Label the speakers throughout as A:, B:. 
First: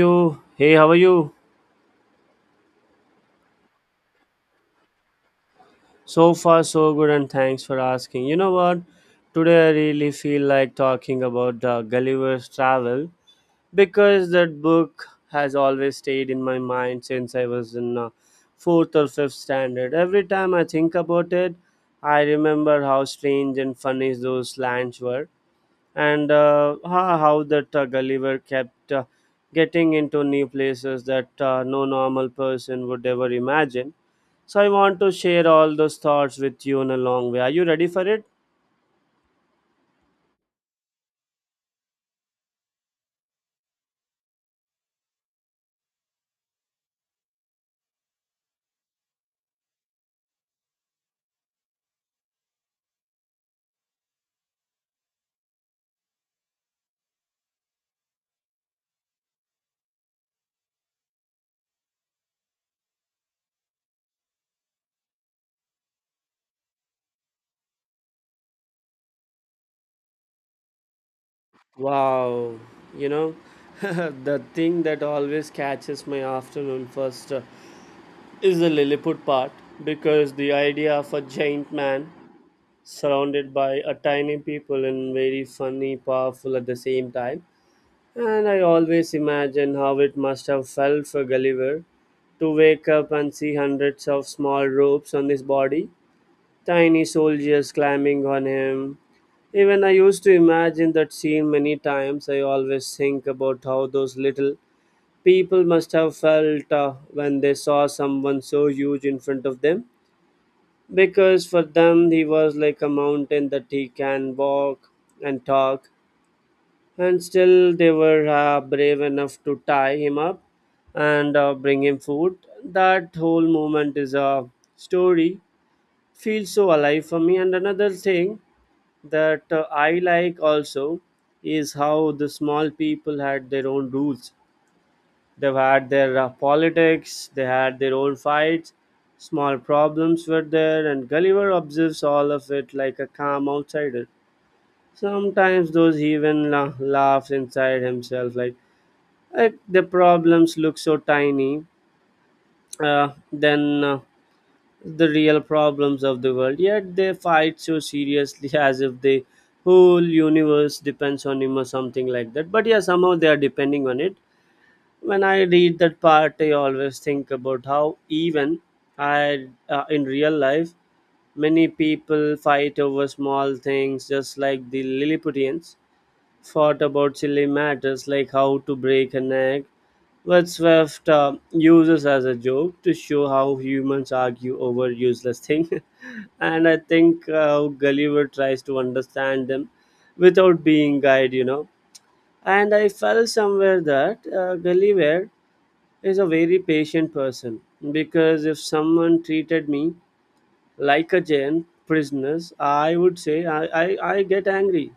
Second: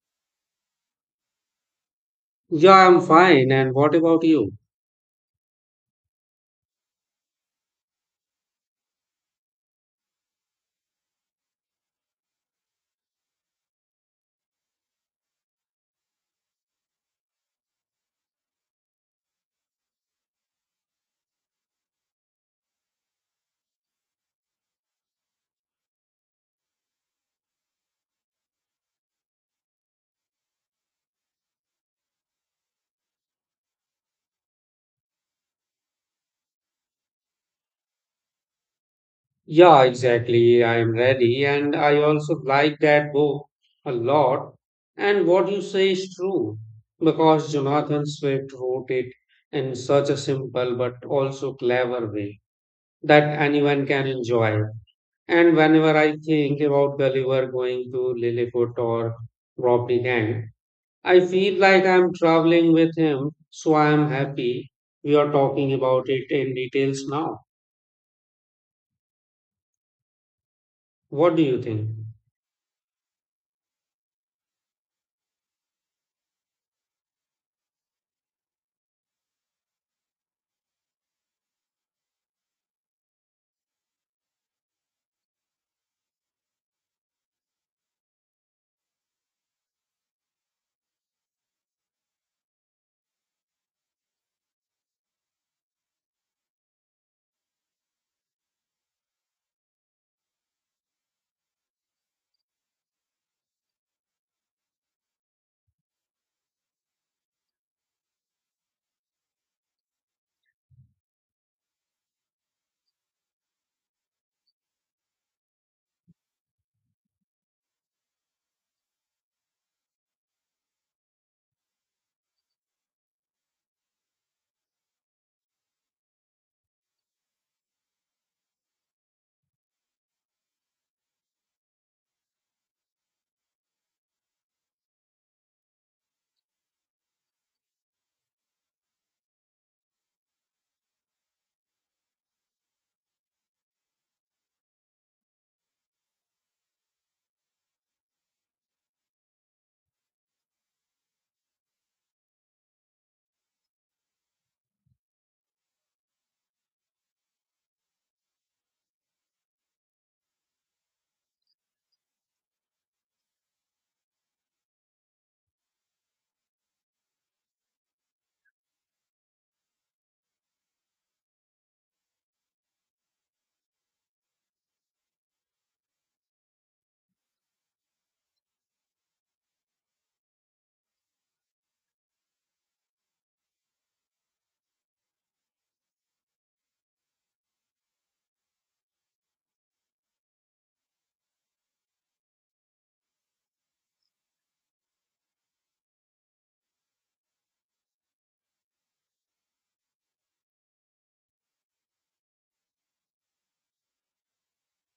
A: You. Hey, how are you?
B: Yeah, I'm fine. And what about you?
A: So far so good and thanks for asking. You know what, today I really feel like talking about Gulliver's Travel, because that book has always stayed in my mind since I was in fourth or fifth standard. Every time I think about it, I remember how strange and funny those lands were. And how that Gulliver kept getting into new places that no normal person would ever imagine. So I want to share all those thoughts with you in a long way. Are you ready for it?
B: Yeah, exactly. I am ready. And I also like that book a lot. And what you say is true because Jonathan Swift wrote it in such a simple but also clever way that anyone can enjoy. And whenever I think about Gulliver going to Lilliput or Robbie Gang, I feel like I'm traveling with him. So I'm happy we are talking about it in details now. What do you think?
A: Wow, you know, the thing that always catches my afternoon first is the Lilliput part, because the idea of a giant man surrounded by a tiny people and very funny, powerful at the same time. And I always imagine how it must have felt for Gulliver to wake up and see hundreds of small ropes on his body, tiny soldiers climbing on him. Even I used to imagine that scene many times. I always think about how those little people must have felt when they saw someone so huge in front of them. Because for them, he was like a mountain that he can walk and talk, and still they were brave enough to tie him up and bring him food. That whole moment is a story, feels so alive for me. And another thing that I like also is how the small people had their own rules. They've had their politics, they had their own fights, small problems were there, and Gulliver observes all of it like a calm outsider. Sometimes those even laughs inside himself, like, The problems look so tiny. Then the real problems of the world, yet they fight so seriously as if the whole universe depends on him or something like that. But yeah, somehow they are depending on it. When I read that part, I always think about how even I in real life many people fight over small things, just like the Lilliputians fought about silly matters like how to break an egg. What Swift uses as a joke to show how humans argue over useless things. And I think Gulliver tries to understand them without being guide, And I felt somewhere that Gulliver is a very patient person, because if someone treated me like a giant prisoner, I would say I get angry.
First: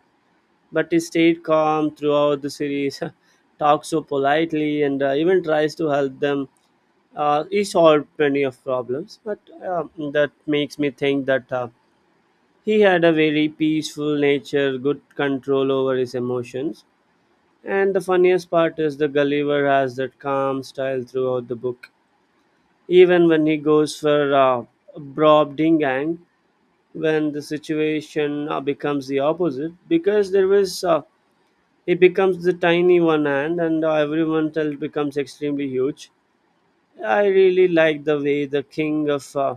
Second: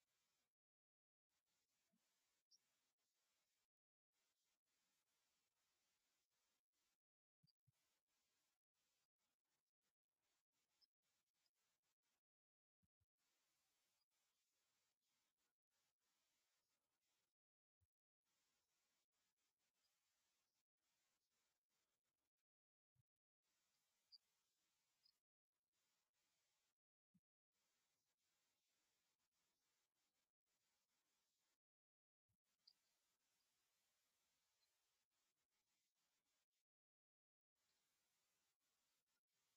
A: But he stayed calm throughout the series, talks so politely, and even tries to help them. He solved plenty of problems, but that makes me think that. He had a very peaceful nature, good control over his emotions, and the funniest part is the Gulliver has that calm style throughout the book. Even when he goes for Brob Dingang, when the situation becomes the opposite, because there is he becomes the tiny one hand, and everyone else becomes extremely huge. I really like the way the king of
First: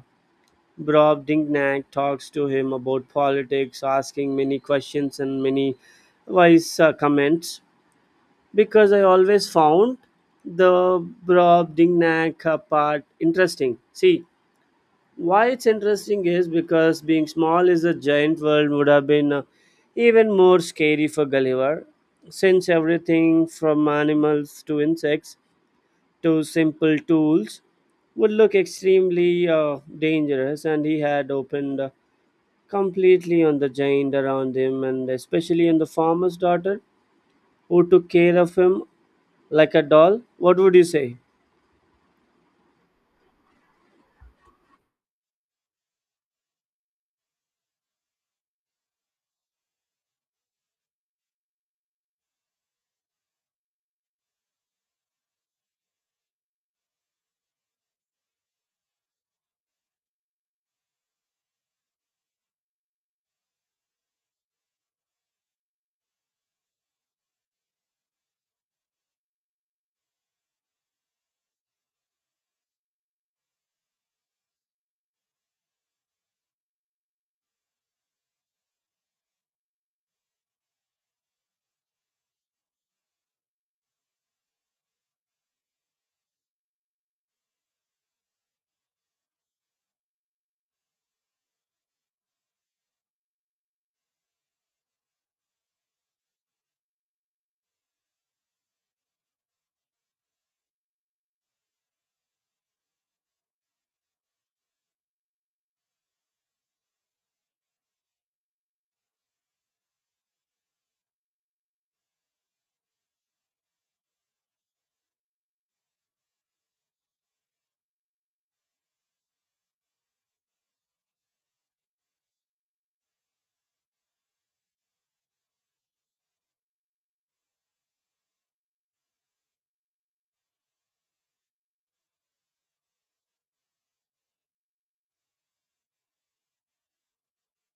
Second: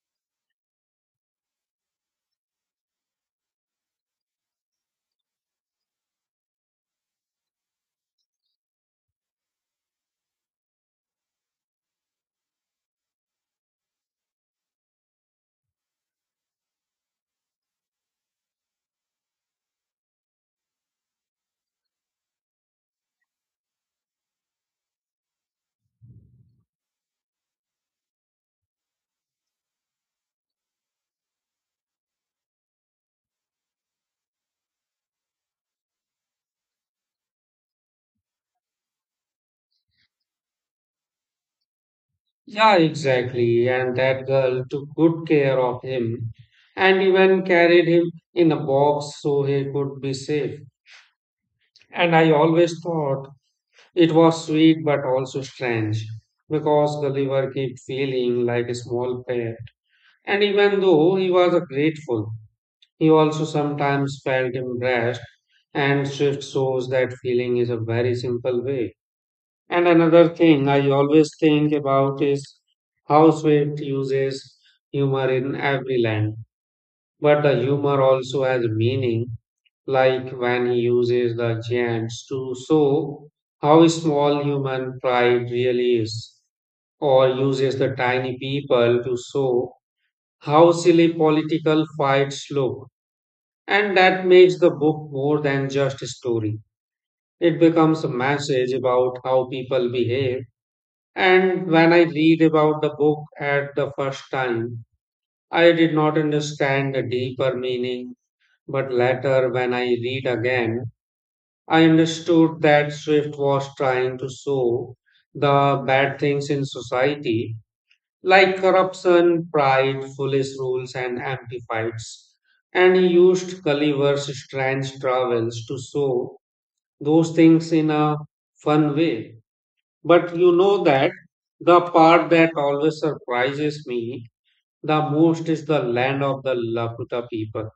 A: Bob Dingnack talks to him about politics, asking many questions and many wise comments. Because I always found the Bob Dingnack part interesting. See, why it's interesting is because being small is a giant world would have been even more scary for Gulliver, since everything from animals to insects to simple tools would look extremely dangerous, and he had opened completely on the giant around him, and especially on the farmer's daughter who took care of him like a doll. What would you say?
B: Yeah, exactly. And that girl took good care of him and even carried him in a box so he could be safe. And I always thought it was sweet but also strange because Gulliver kept feeling like a small pet. And even though he was grateful, he also sometimes felt embarrassed. And Swift shows that feeling is a very simple way. And another thing I always think about is how Swift uses humor in every line. But the humor also has meaning, like when he uses the giants to show how small human pride really is, or uses the tiny people to show how silly political fights look. And that makes the book more than just a story. It becomes a message about how people behave, and when I read about the book at the first time, I did not understand the deeper meaning. But later, when I read again, I understood that Swift was trying to show the bad things in society, like corruption, pride, foolish rules, and empty fights. And he used Gulliver's strange travels to show those things in a fun way. But you know that the part that always surprises me the most is the land of the Laputa people,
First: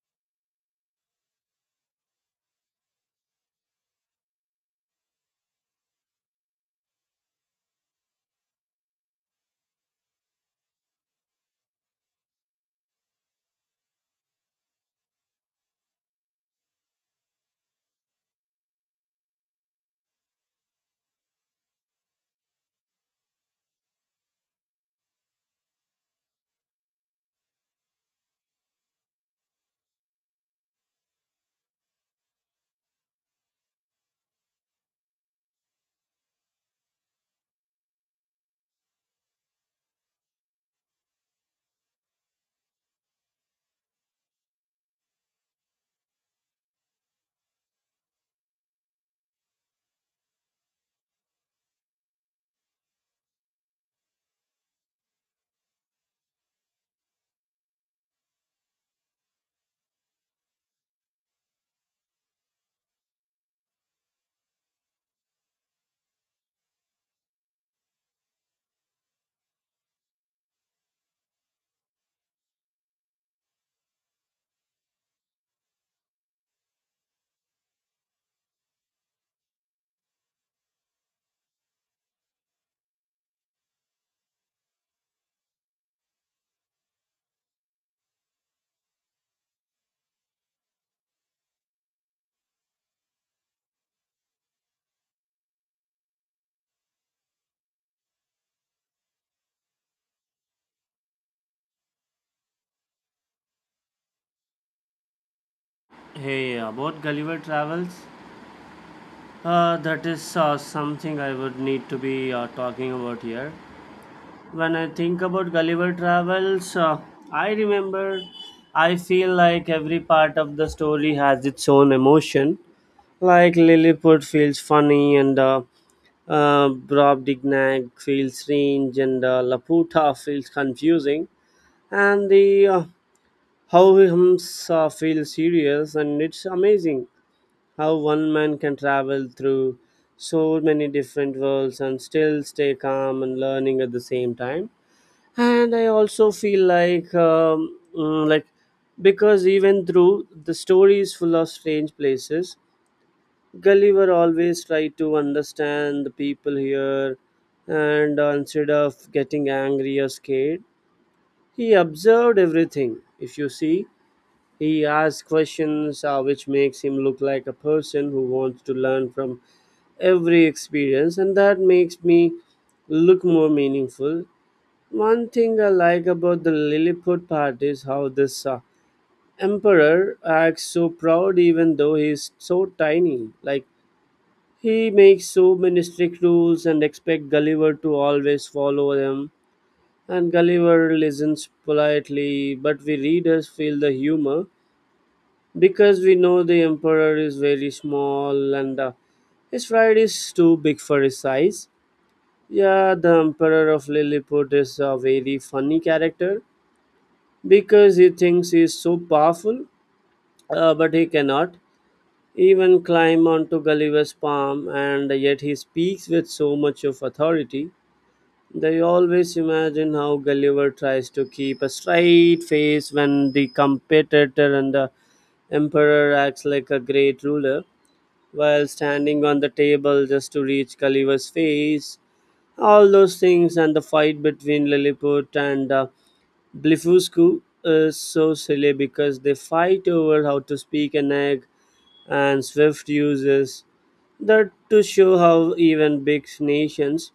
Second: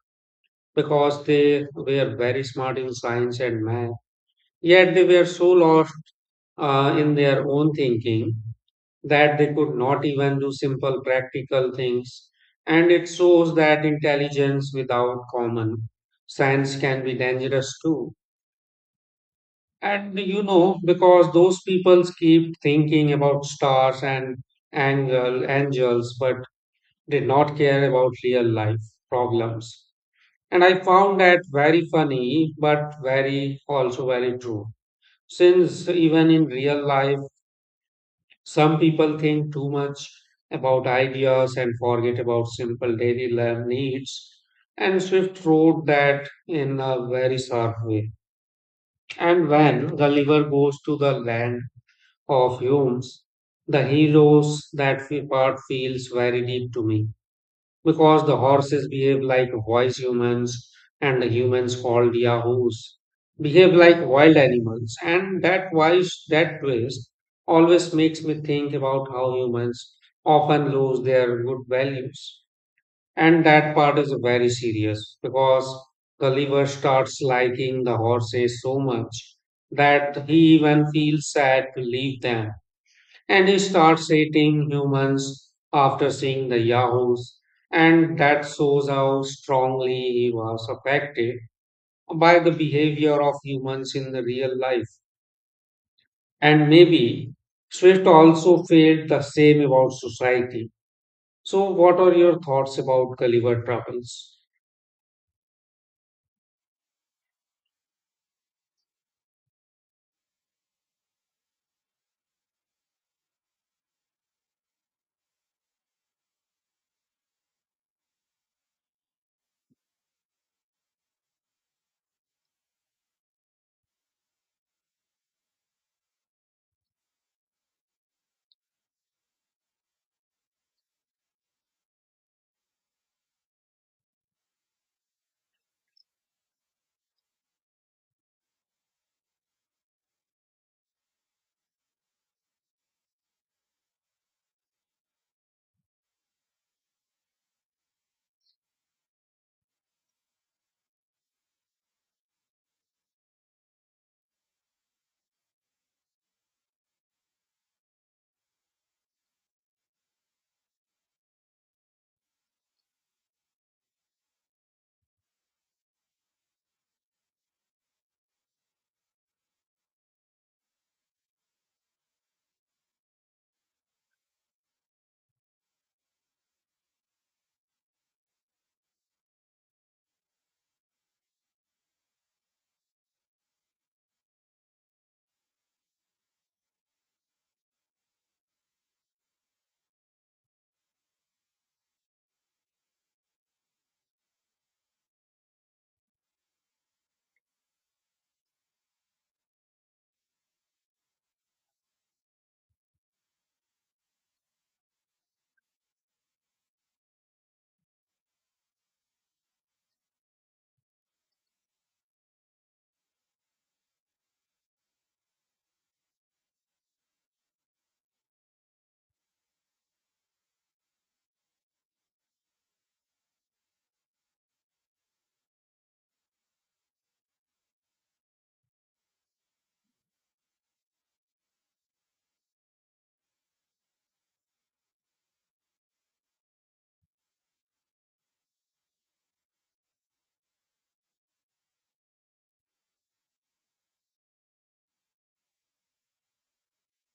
B: because they were very smart in science and math, yet they were so lost in their own thinking that they could not even do simple practical things. And it shows that intelligence without common sense can be dangerous too. And you know, because those people keep thinking about stars and angels, but did not care about real life problems. And I found that very funny, but very also very true. Since even in real life, some people think too much about ideas and forget about simple daily life needs. And Swift wrote that in a very sharp way. And when the river goes to the land of Hume's, the heroes, that part feels very deep to me, because the horses behave like wise humans and the humans called Yahoos behave like wild animals. And that wise, that twist, always makes me think about how humans often lose their good values. And that part is very serious, because the liver starts liking the horses so much that he even feels sad to leave them, and he starts hating humans after seeing the Yahoos. And that shows how strongly he was affected by the behavior of humans in the real life. And maybe Swift also felt the same about society. So, what are your thoughts about Gulliver Travels?
A: Hey, about Gulliver travels, that is something I would need to be talking about here. When I think about Gulliver travels, I remember, I feel like every part of the story has its own emotion. Like Lilliput feels funny, and Rob Dignac feels strange, and Laputa feels confusing, and the how hymns feel serious. And it's amazing how one man can travel through so many different worlds and still stay calm and learning at the same time. And I also feel like like, because even through the story is full of strange places, Gulliver always tried to understand the people here, and instead of getting angry or scared, he observed everything. If you see, he asked questions which makes him look like a person who wants to learn from every experience, and that makes me look more meaningful. One thing I like about the Lilliput part is how this emperor acts so proud even though he's so tiny. Like, he makes so many strict rules and expects Gulliver to always follow them. And Gulliver listens politely, but we readers feel the humor, because we know the Emperor is very small, and his pride is too big for his size. Yeah, the Emperor of Lilliput is a very funny character, because he thinks he is so powerful, but he cannot even climb onto Gulliver's palm, and yet he speaks with so much of authority. They always imagine how Gulliver tries to keep a straight face when the competitor and the emperor acts like a great ruler while standing on the table just to reach Gulliver's face. All those things and the fight between Lilliput and Blefuscu is so silly, because they fight over how to speak an egg, and Swift uses that to show how even big nations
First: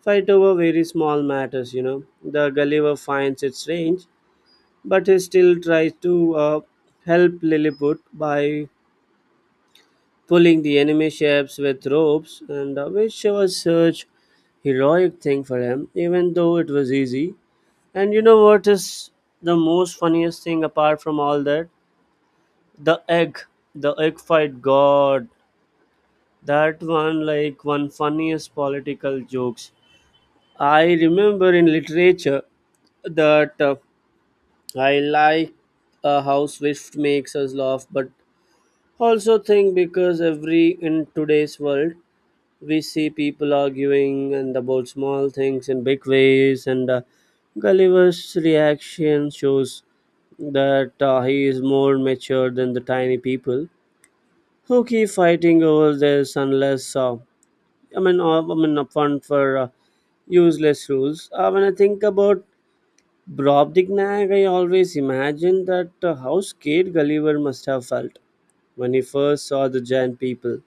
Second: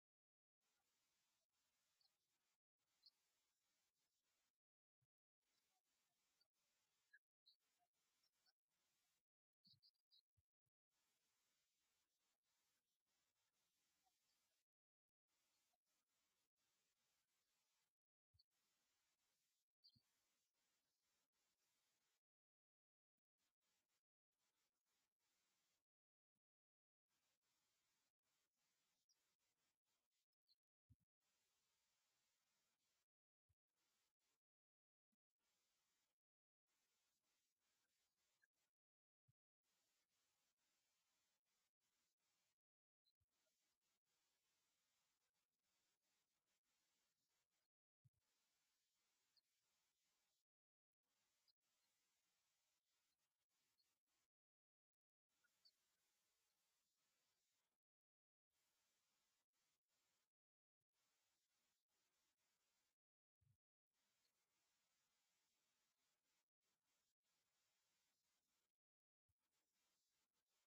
A: fight over very small matters. You know, the Gulliver finds it strange, but he still tries to help Lilliput by pulling the enemy ships with ropes, and which was such heroic thing for him, even though it was easy. And you know what is the most funniest thing apart from all that? The egg, the egg fight, god, that one like one funniest political jokes I remember in literature. That I like a how Swift makes us laugh, but also think, because every in today's world we see people arguing and about small things in big ways, and Gulliver's reaction shows that he is more mature than the tiny people who keep fighting over this unless I mean upfront for useless rules. When I think about Bob Nag, I always imagined that how scared Gulliver must have felt when he first saw the giant people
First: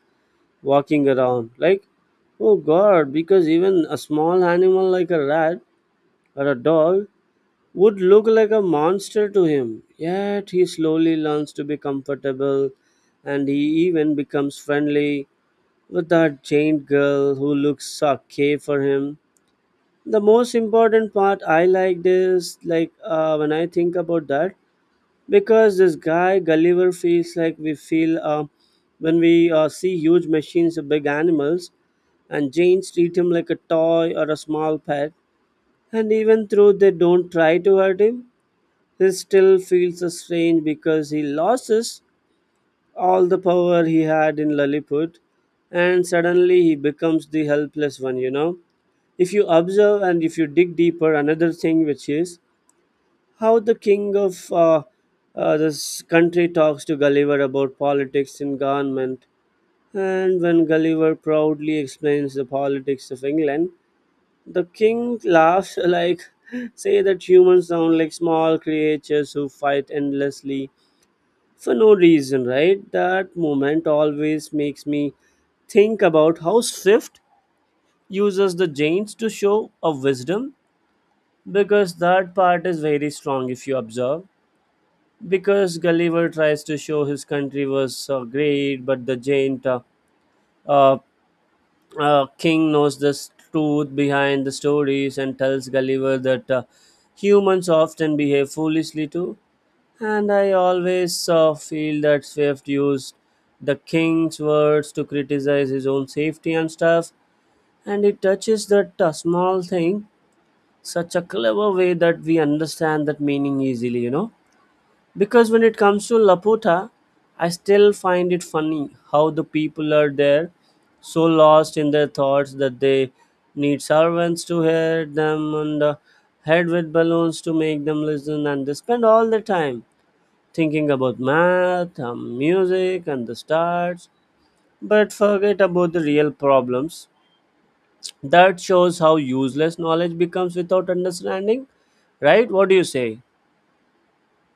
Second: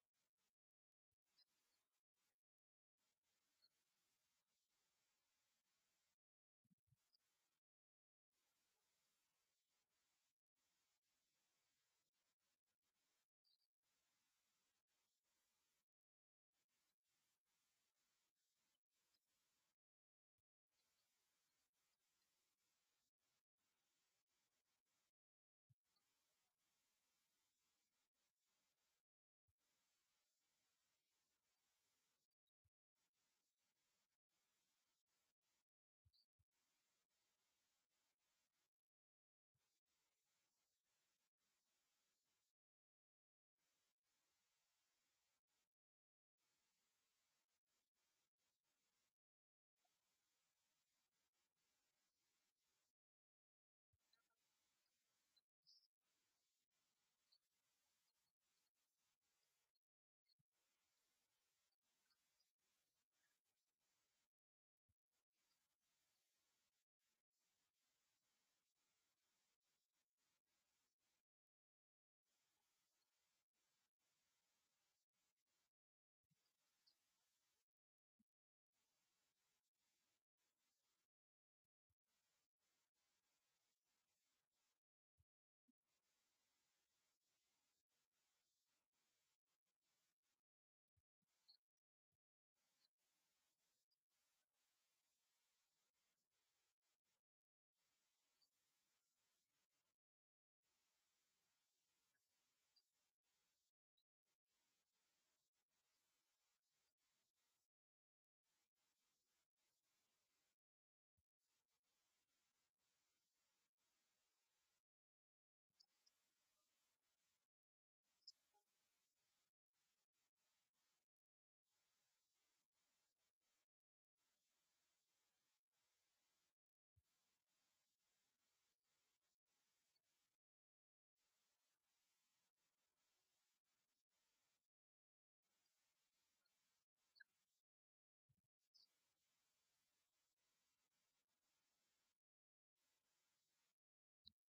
A: walking around. Like, oh god, because even a small animal like a rat or a dog would look like a monster to him. Yet he slowly learns to be comfortable, and he even becomes friendly with that giant girl who looks okay for him. The most important part I liked is like when I think about that, because this guy Gulliver feels like we feel when we see huge machines or big animals, and Janes treat him like a toy or a small pet. And even though they don't try to hurt him, he still feels so strange because he loses all the power he had in Lilliput, and suddenly he becomes the helpless one. You know, if you observe and if you dig deeper, another thing which is how the king of this country talks to Gulliver about politics and government. And when Gulliver proudly explains the politics of England, the king laughs like, say that humans sound like small creatures who fight endlessly for no reason, right? That moment always makes me think about how Swift uses the Jains to show a wisdom, because that part is very strong if you observe. Because Gulliver tries to show his country was great, but the giant uh, king knows the truth behind the stories and tells Gulliver that humans often behave foolishly too. And I always feel that Swift used the king's words to criticize his own safety and stuff, and it touches that small thing such a clever way that we understand that meaning easily, you know. Because when it comes to Laputa, I still find it funny how the people are there so lost in their thoughts that they need servants to hit them on the head with balloons to make them listen, and they spend all the time thinking about math, and music, and the stars, but forget about the real problems. That shows how useless knowledge becomes without understanding, right? What do you say?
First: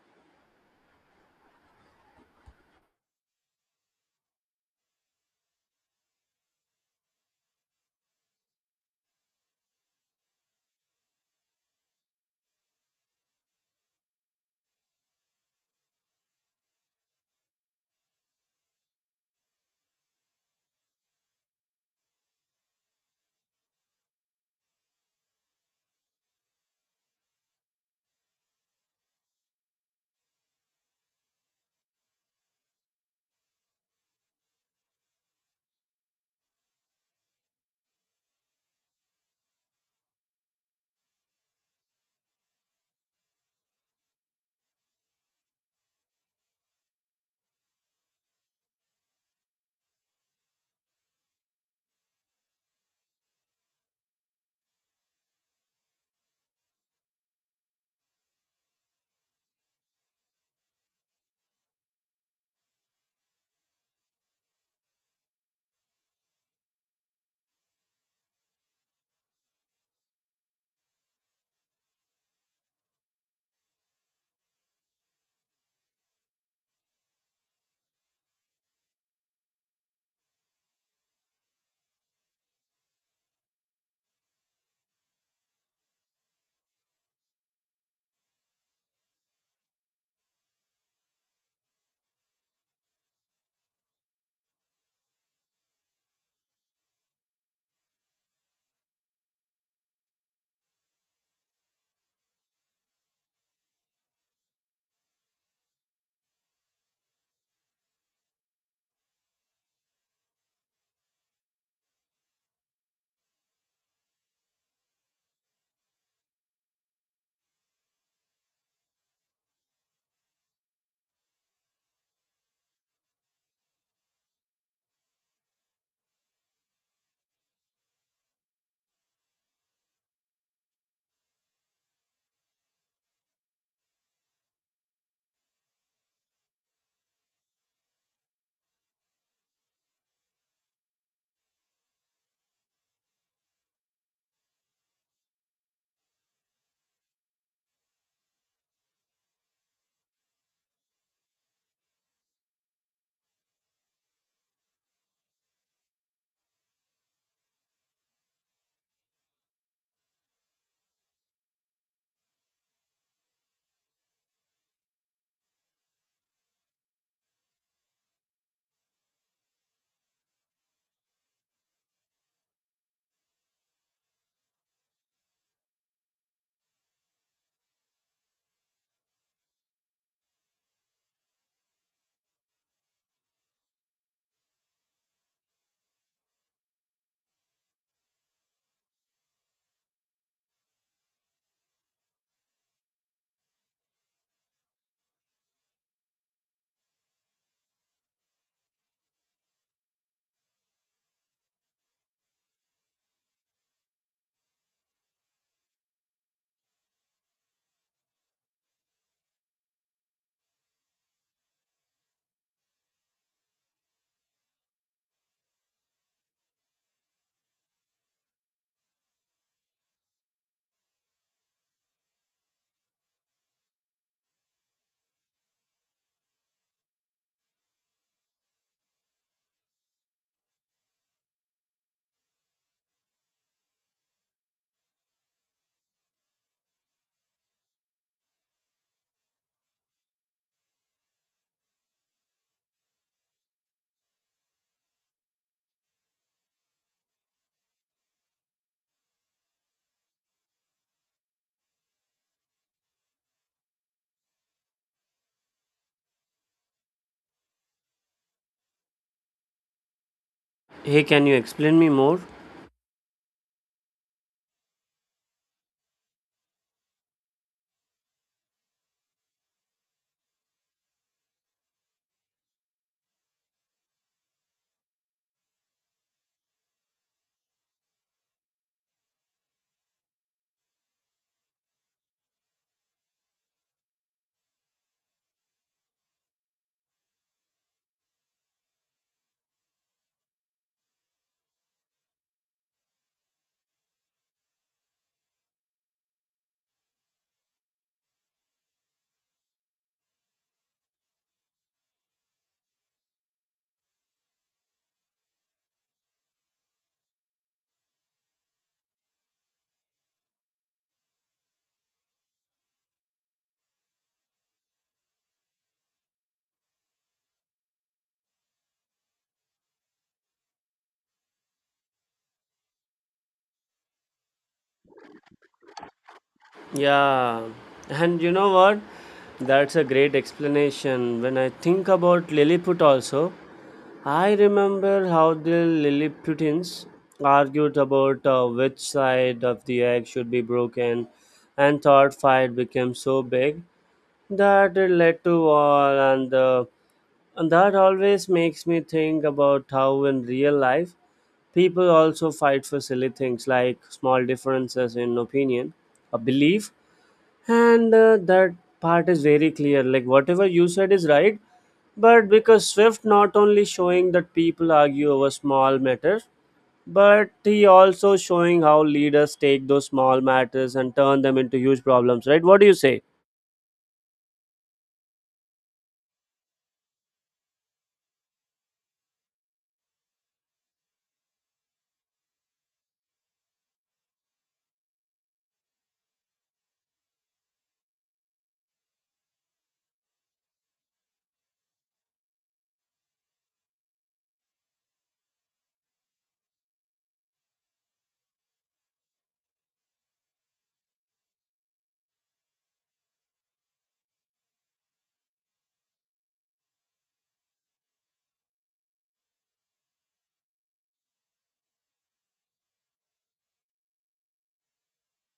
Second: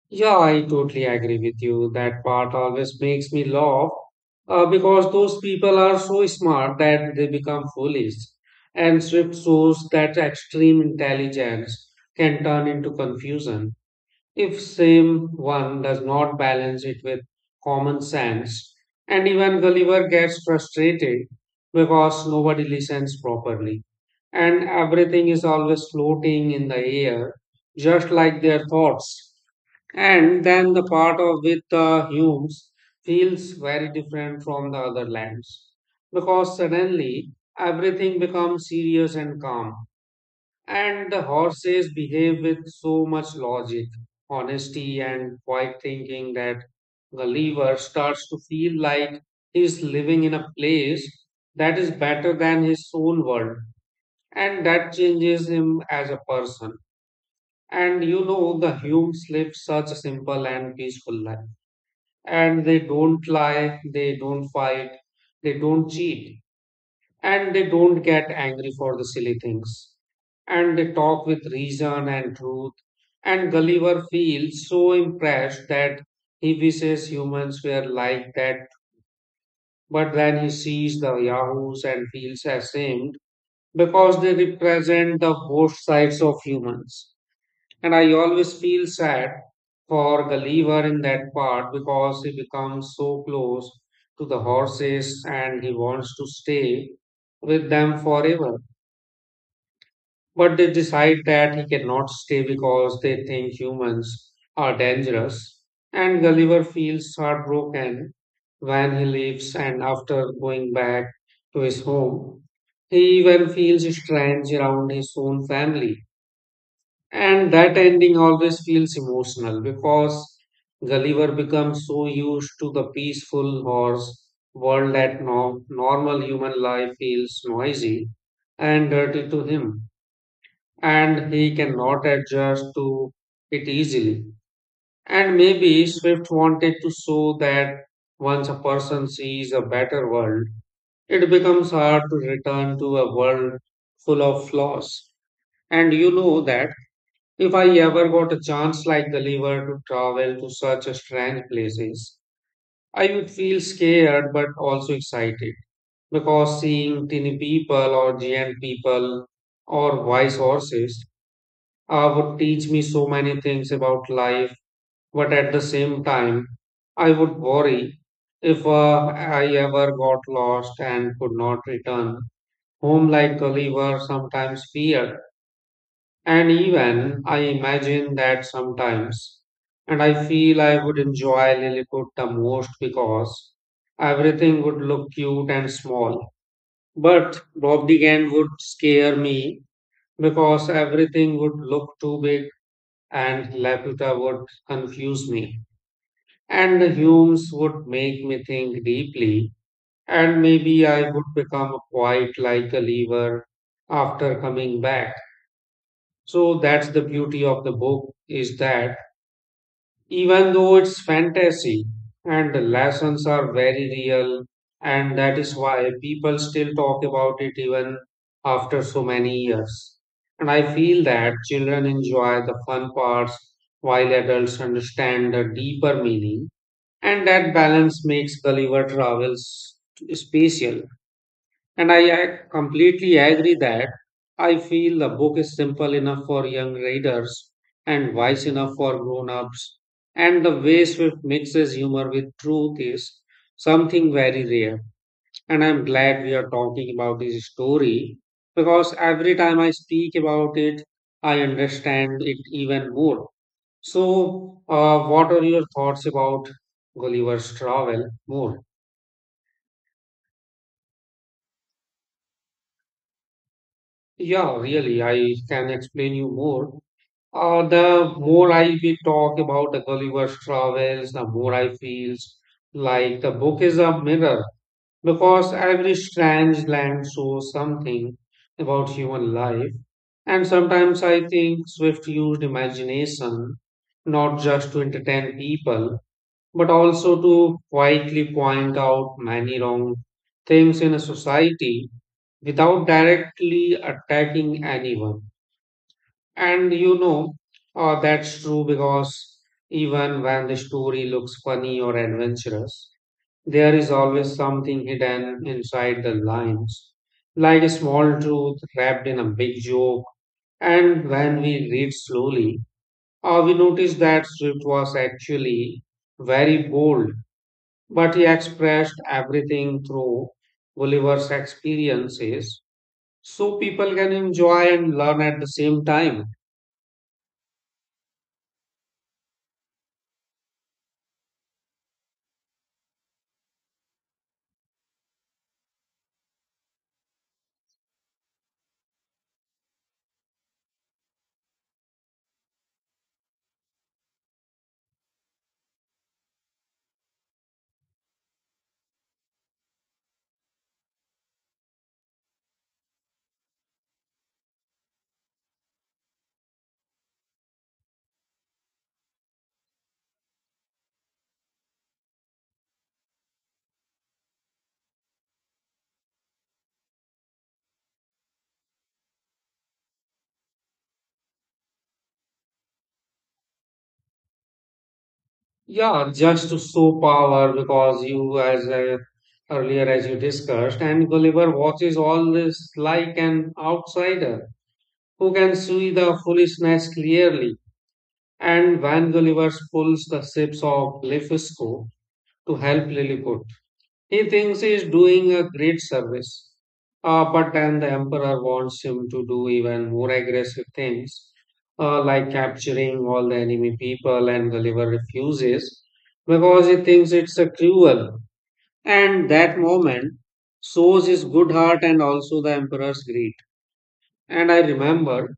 B: Yeah, I totally agree with you. That part always makes me laugh, because those people are so smart that they become foolish. And Swift shows that extreme intelligence can turn into confusion if same one does not balance it with common sense. And even Gulliver gets frustrated because nobody listens properly, and everything is always floating in the air, just like their thoughts. And then the part of with the Humes feels very different from the other lands, because suddenly everything becomes serious and calm, and the horses behave with so much logic, honesty, and quiet thinking that Gulliver starts to feel like he's living in a place that is better than his own world, and that changes him as a person. And you know, the humans live such a simple and peaceful life. And they don't lie, they don't fight, they don't cheat, and they don't get angry for the silly things. And they talk with reason and truth. And Gulliver feels so impressed that he wishes humans were like that. But then he sees the Yahoos and feels ashamed because they represent the worst sides of humans. And I always feel sad for Gulliver in that part, because he becomes so close to the horses and he wants to stay with them forever. But they decide that he cannot stay because they think humans are dangerous. And Gulliver feels heartbroken when he leaves, and after going back to his home, he even feels strange around his own family. And that ending always feels emotional because Gulliver becomes so used to the peaceful horse world that normal human life feels noisy and dirty to him, and he cannot adjust to it easily. And maybe Swift wanted to show that once a person sees a better world, it becomes hard to return to a world full of flaws. And you know that. If I ever got a chance like the liver to travel to such a strange places, I would feel scared but also excited, because seeing tiny people or giant people or wise horses would teach me so many things about life. But at the same time, I would worry if I ever got lost and could not return home like the liver sometimes feared. And even I imagine that sometimes, and I feel I would enjoy Lilliput the most because everything would look cute and small. But Bob Degan would scare me because everything would look too big, and Laputa would confuse me. And the Humes would make me think deeply, and maybe I would become quite like a lever after coming back. So that's the beauty of the book, is that even though it's fantasy, and the lessons are very real, and that is why people still talk about it even after so many years. And I feel that children enjoy the fun parts while adults understand the deeper meaning, and that balance makes Gulliver Travels special. And I completely agree that I feel the book is simple enough for young readers and wise enough for grown ups. And the way Swift mixes humor with truth is something very rare. And I'm glad we are talking about this story, because every time I speak about it, I understand it even more. So, what are your thoughts about Gulliver's Travel more?
A: Hey, can you explain me more?
B: Yeah, really, I can explain you more. The more I we talk about the Gulliver's Travels, the more I feels like the book is a mirror, because every strange land shows something about human life. And sometimes I think Swift used imagination not just to entertain people, but also to quietly point out many wrong things in a society without directly attacking anyone. And you know, that's true because even when the story looks funny or adventurous, there is always something hidden inside the lines, like a small truth wrapped in a big joke. And when we read slowly, we notice that Swift was actually very bold, but he expressed everything through Gulliver's experiences so people can enjoy and learn at the same time.
A: Yeah, and you know what? That's a great explanation. When I think about Lilliput, also, I remember how the Lilliputians argued about which side of the egg should be broken, and thought fight became so big that it led to war, and that always makes me think about how in real life people also fight for silly things like small differences in opinion, a belief, and that part is very clear like whatever you said is right, but because swift not only showing that people argue over small matters, but he also showing how leaders take those small matters and turn them into huge problems, right? What do you say?
B: Yeah, just to show power, because you, as earlier as you discussed, and Gulliver watches all this like an outsider who can see the foolishness clearly. And when Gulliver pulls the ships of Lefisco to help Lilliput, he thinks he's doing a great service. But then the emperor wants him to do even more aggressive things, like capturing all the enemy people, and Gulliver refuses because he thinks it's a cruel. And that moment shows his good heart and also the emperor's greed. And I remember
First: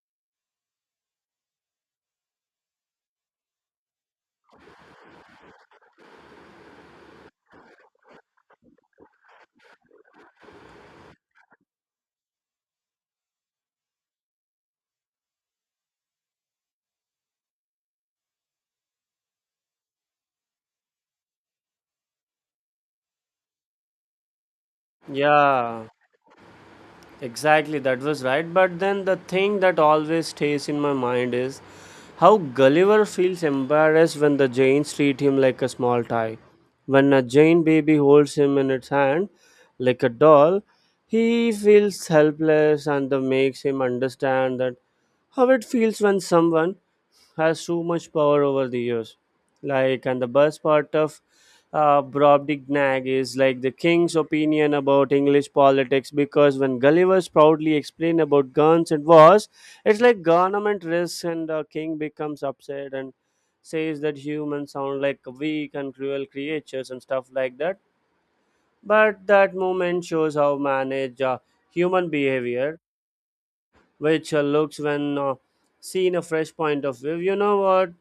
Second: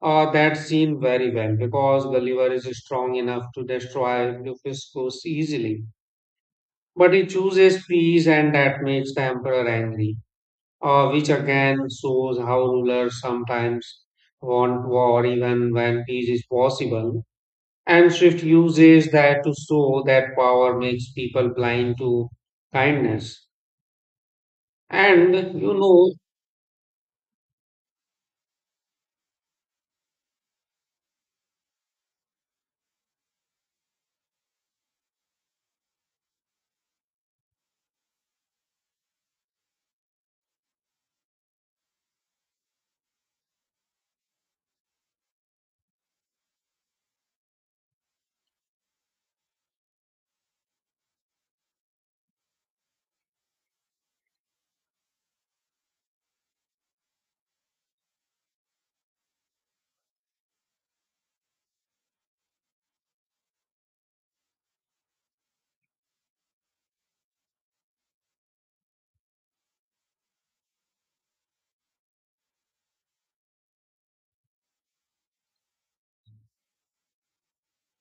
B: that scene very well because Gulliver is strong enough to destroy Luffy's course easily. But he chooses peace, and that makes the emperor angry, which again shows how rulers sometimes want war even when peace is possible. And Swift uses that to show that power makes people blind to kindness. And you
A: Yeah,
B: know,
A: exactly, that was right. But then the thing that always stays in my mind is how Gulliver feels embarrassed when the Jains treat him like a small toy. When a Jain baby holds him in its hand like a doll, he feels helpless, and that makes him understand that how it feels when someone has so much power over the years. Like, and the best part of Brobdig Nag is like the king's opinion about English politics, because when Gulliver's proudly explained about guns and wars, it's like government risks, and the king becomes upset and says that humans sound like weak and cruel creatures and stuff like that. But that moment shows how manage human behavior which looks when seen a fresh point of view. You know what?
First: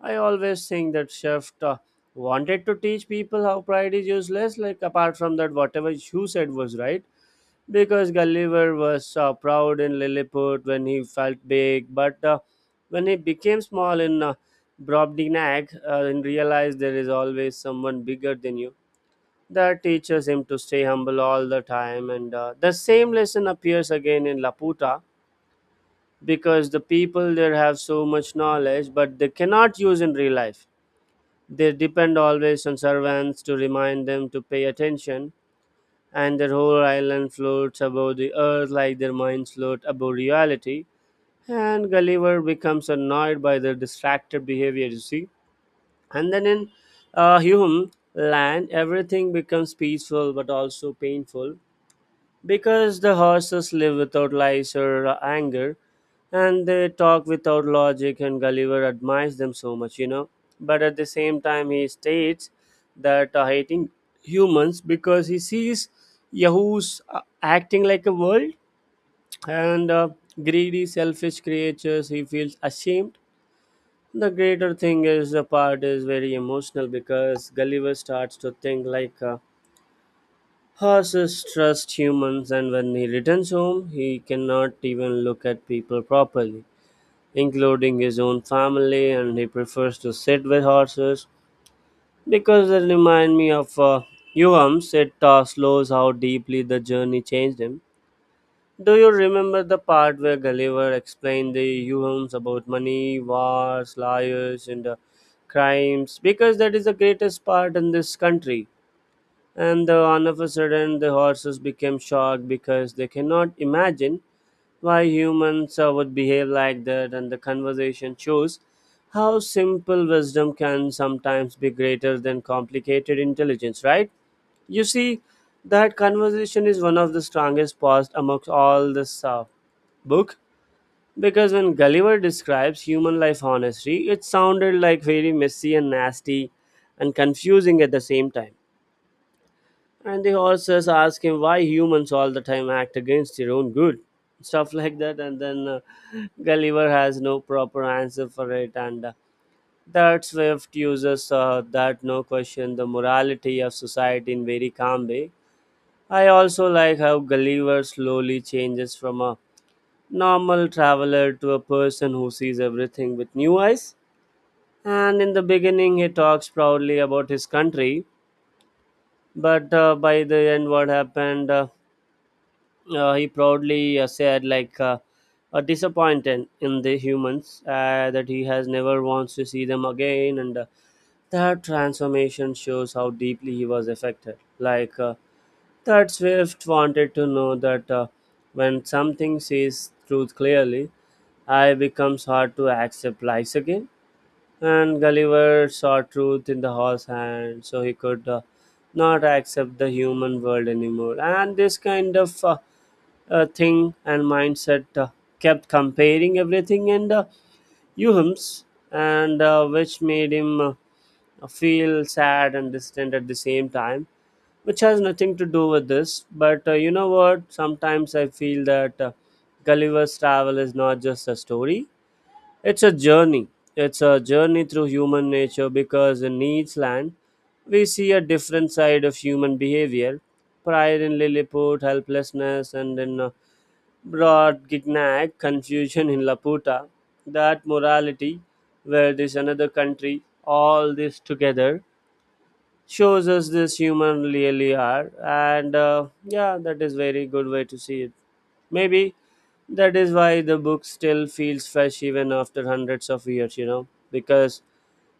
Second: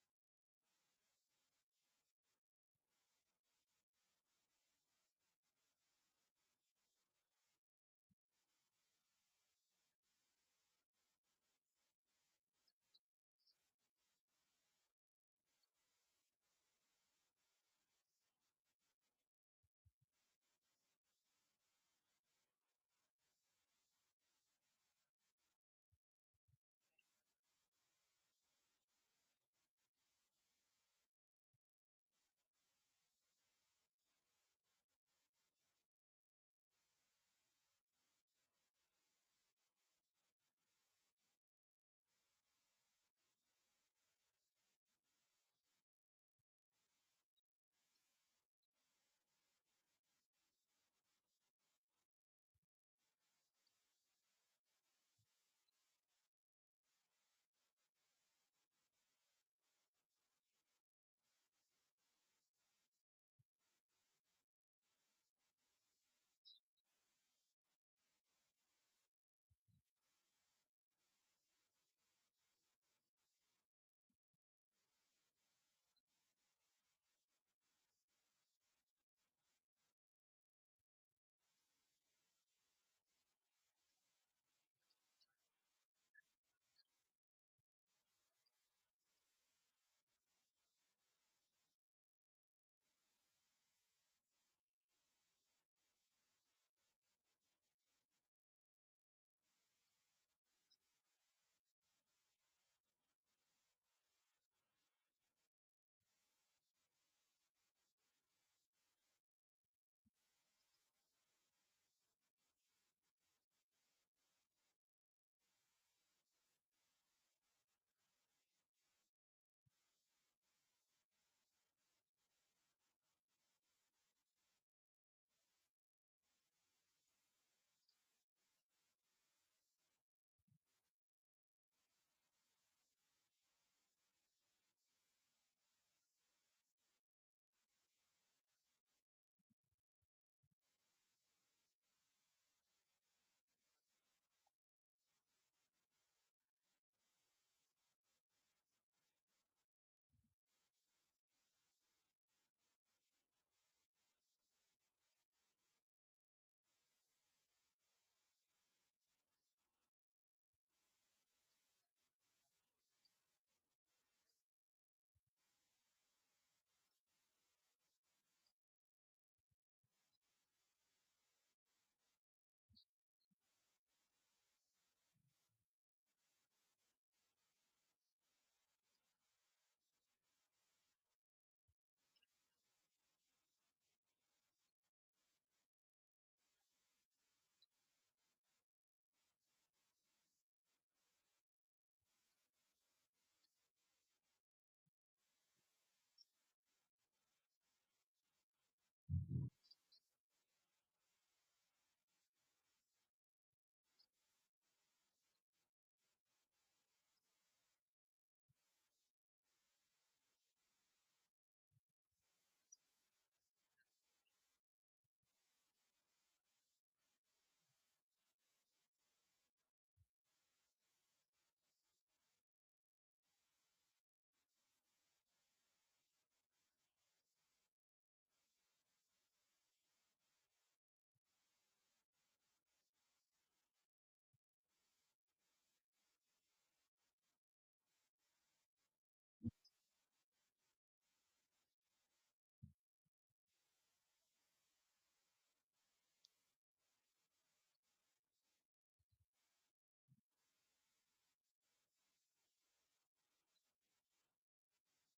A: I always think that chef wanted to teach people how pride is useless. Like apart from that, whatever you said was right, because Gulliver was proud in Lilliput when he felt big, but when he became small in Brobdingnag and realized there is always someone bigger than you. That teaches him to stay humble all the time, and the same lesson appears again in Laputa, because the people there have so much knowledge but they cannot use in real life. They depend always on servants to remind them to pay attention, and their whole island floats above the earth like their minds float above reality, and Gulliver becomes annoyed by their distracted behavior, you see. And then in hume land, everything becomes peaceful but also painful, because the horses live without lies or anger, and they talk without logic, and Gulliver admires them so much, you know. But at the same time, he states that hating humans because he sees Yahoos acting like a world and greedy, selfish creatures. He feels ashamed. The greater thing is the part is very emotional, because Gulliver starts to think like. Horses trust humans, and when he returns home, he cannot even look at people properly, including his own family, and he prefers to sit with horses because they remind me of Yuam's. It slows how deeply the journey changed him. Do you remember the part where Gulliver explained the Yuhams about money, wars, liars, and crimes? Because that is the greatest part in this country, and all of a sudden the horses became shocked because they cannot imagine why humans would behave like that, and the conversation shows how simple wisdom can sometimes be greater than complicated intelligence, right? You see, that conversation is one of the strongest parts amongst all this book, because when Gulliver describes human life honestly it sounded like very messy and nasty and confusing at the same time, and the horses ask him why humans all the time act against their own good, stuff like that. And then Gulliver has no proper answer for it. And That Swift uses that no question the morality of society in very calm way. I also like how Gulliver slowly changes from a normal traveler to a person who sees everything with new eyes. And in the beginning, he talks proudly about his country, but by the end, what happened? He proudly said like a disappointed in the humans that he has never wants to see them again, and that transformation shows how deeply he was affected, like that swift wanted to know that when something sees truth clearly I becomes hard to accept lies again, and Gulliver saw truth in the horse hand, so he could not accept the human world anymore, and this kind of thing and mindset kept comparing everything and Euham's, and which made him feel sad and distant at the same time, which has nothing to do with this. But you know what? Sometimes I feel that Gulliver's travel is not just a story; it's a journey. It's a journey through human nature, because in each land, we see a different side of human behavior: pride in Lilliput, helplessness, and in brought Gignac, confusion in Laputa, that morality, where this another country, all this together shows us this human really are, and yeah, that is very good way to see it. Maybe that is why the book still feels fresh even after hundreds of years, you know, because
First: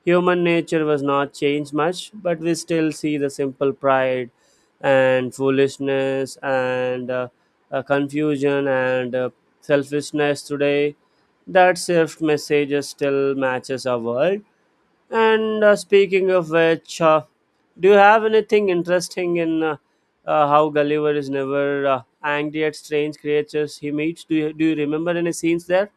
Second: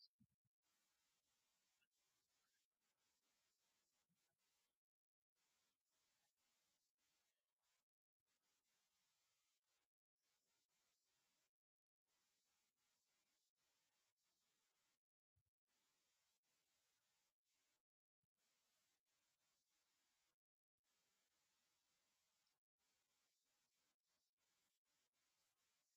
A: human nature was not changed much, but we still see the simple pride and foolishness and confusion and selfishness today. That shift messages still matches our world. And Speaking of which, do you have anything interesting in how Gulliver is never angry at strange creatures he meets? Do you remember any scenes there?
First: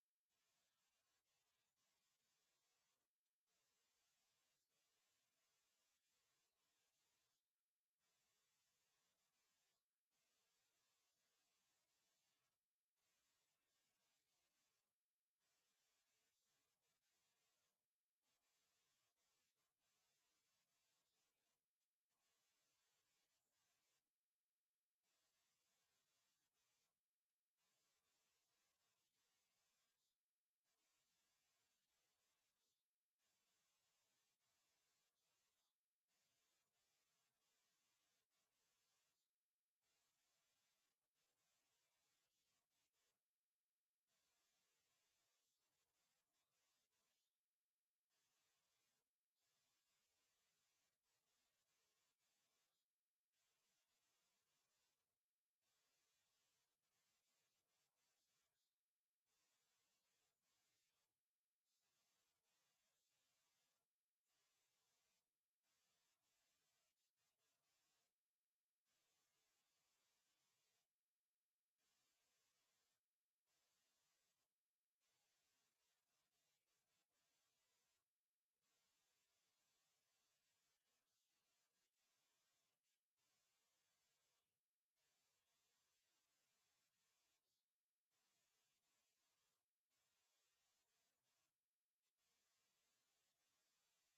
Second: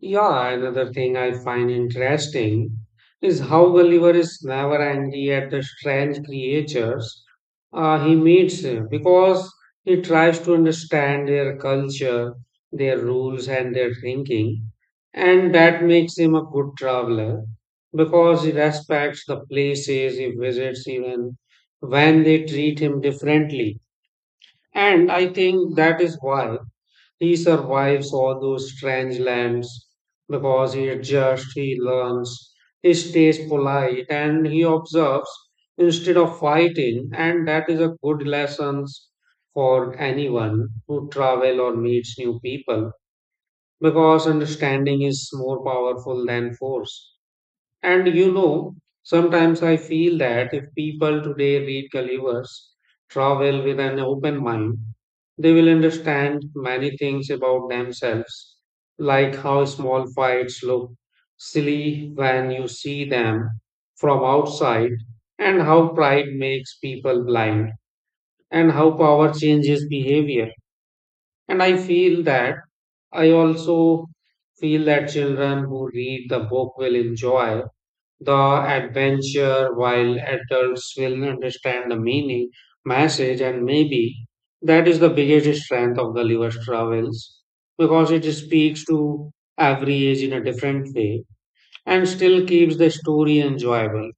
B: yeah, another thing I find interesting is how Gulliver is never angry at the strange creatures he meets, because he tries to understand their culture, their rules, and their thinking. And that makes him a good traveler because he respects the places he visits, even when they treat him differently. And I think that is why he survives all those strange lands, because he adjusts, he learns, he stays polite, and he observes instead of fighting. And that is a good lesson for anyone who travel or meets new people, because understanding is more powerful than force. And you know, sometimes I feel that if people today read Gulliver's Travel with an open mind, they will understand many things about themselves, like how small fights look silly when you see them from outside, and how pride makes people blind, and how power changes behavior. And I feel that I also feel that children who read the book will enjoy the adventure while adults will understand the meaning, message, and maybe that is the biggest strength of the Liver's travels, because it speaks to every age in a different way and still keeps the story enjoyable.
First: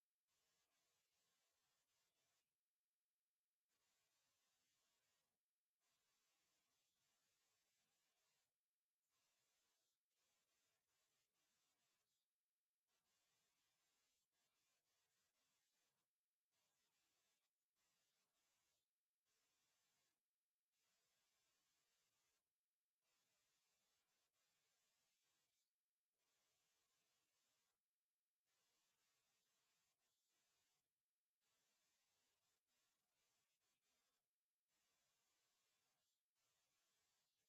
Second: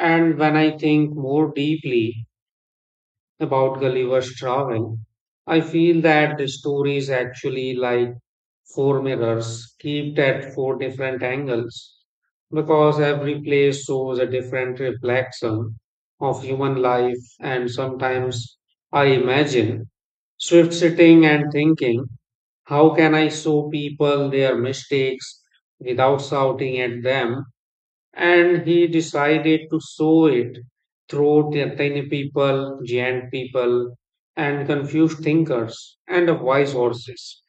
B: And when I think more deeply about Gulliver's travel, I feel that the story is actually like four mirrors kept at four different angles, because every place shows a different reflection of human life. And sometimes I imagine Swift sitting and thinking, how can I show people their mistakes without shouting at them? And he decided to sow it through the Athenian people, giant people, and confused thinkers, and the wise horses.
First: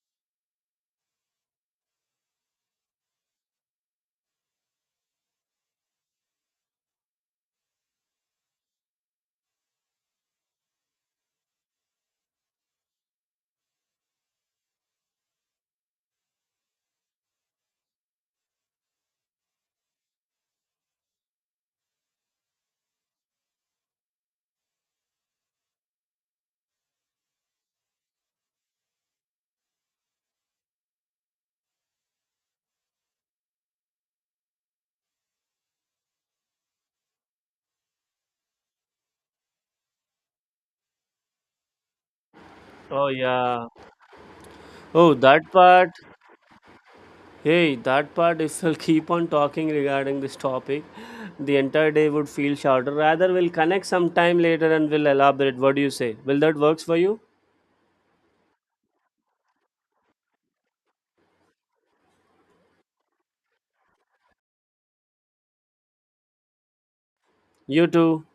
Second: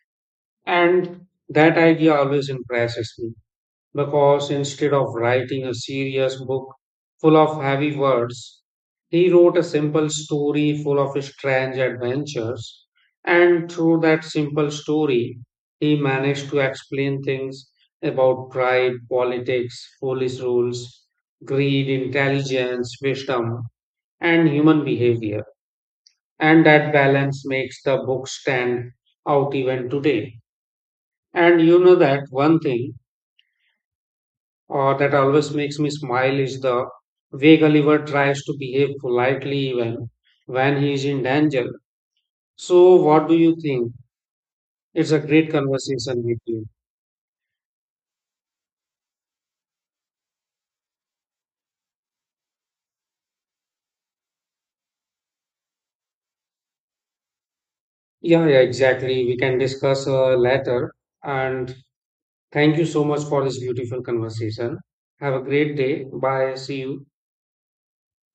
B: And that idea always impresses me because instead of writing a serious book full of heavy words, he wrote a simple story full of strange adventures. And through that simple story, he managed to explain things about pride, politics, police rules, greed, intelligence, wisdom, and human behavior. And that balance makes the book stand out even today. And you know that one thing, that always makes me smile is the way Gulliver tries to behave politely even when he is in danger. So,
A: Oh
B: what do you
A: yeah.
B: think? It's
A: Oh,
B: a great
A: that part.
B: conversation with you.
A: Hey, that part is will keep on talking regarding this topic. The entire day would feel shorter. Rather, we'll connect sometime later and we'll elaborate. What do you say? Will that works for you?
B: Yeah, yeah, exactly. We can discuss later. And thank you so much for this beautiful conversation. Have a great day. Bye. See you.
A: You too.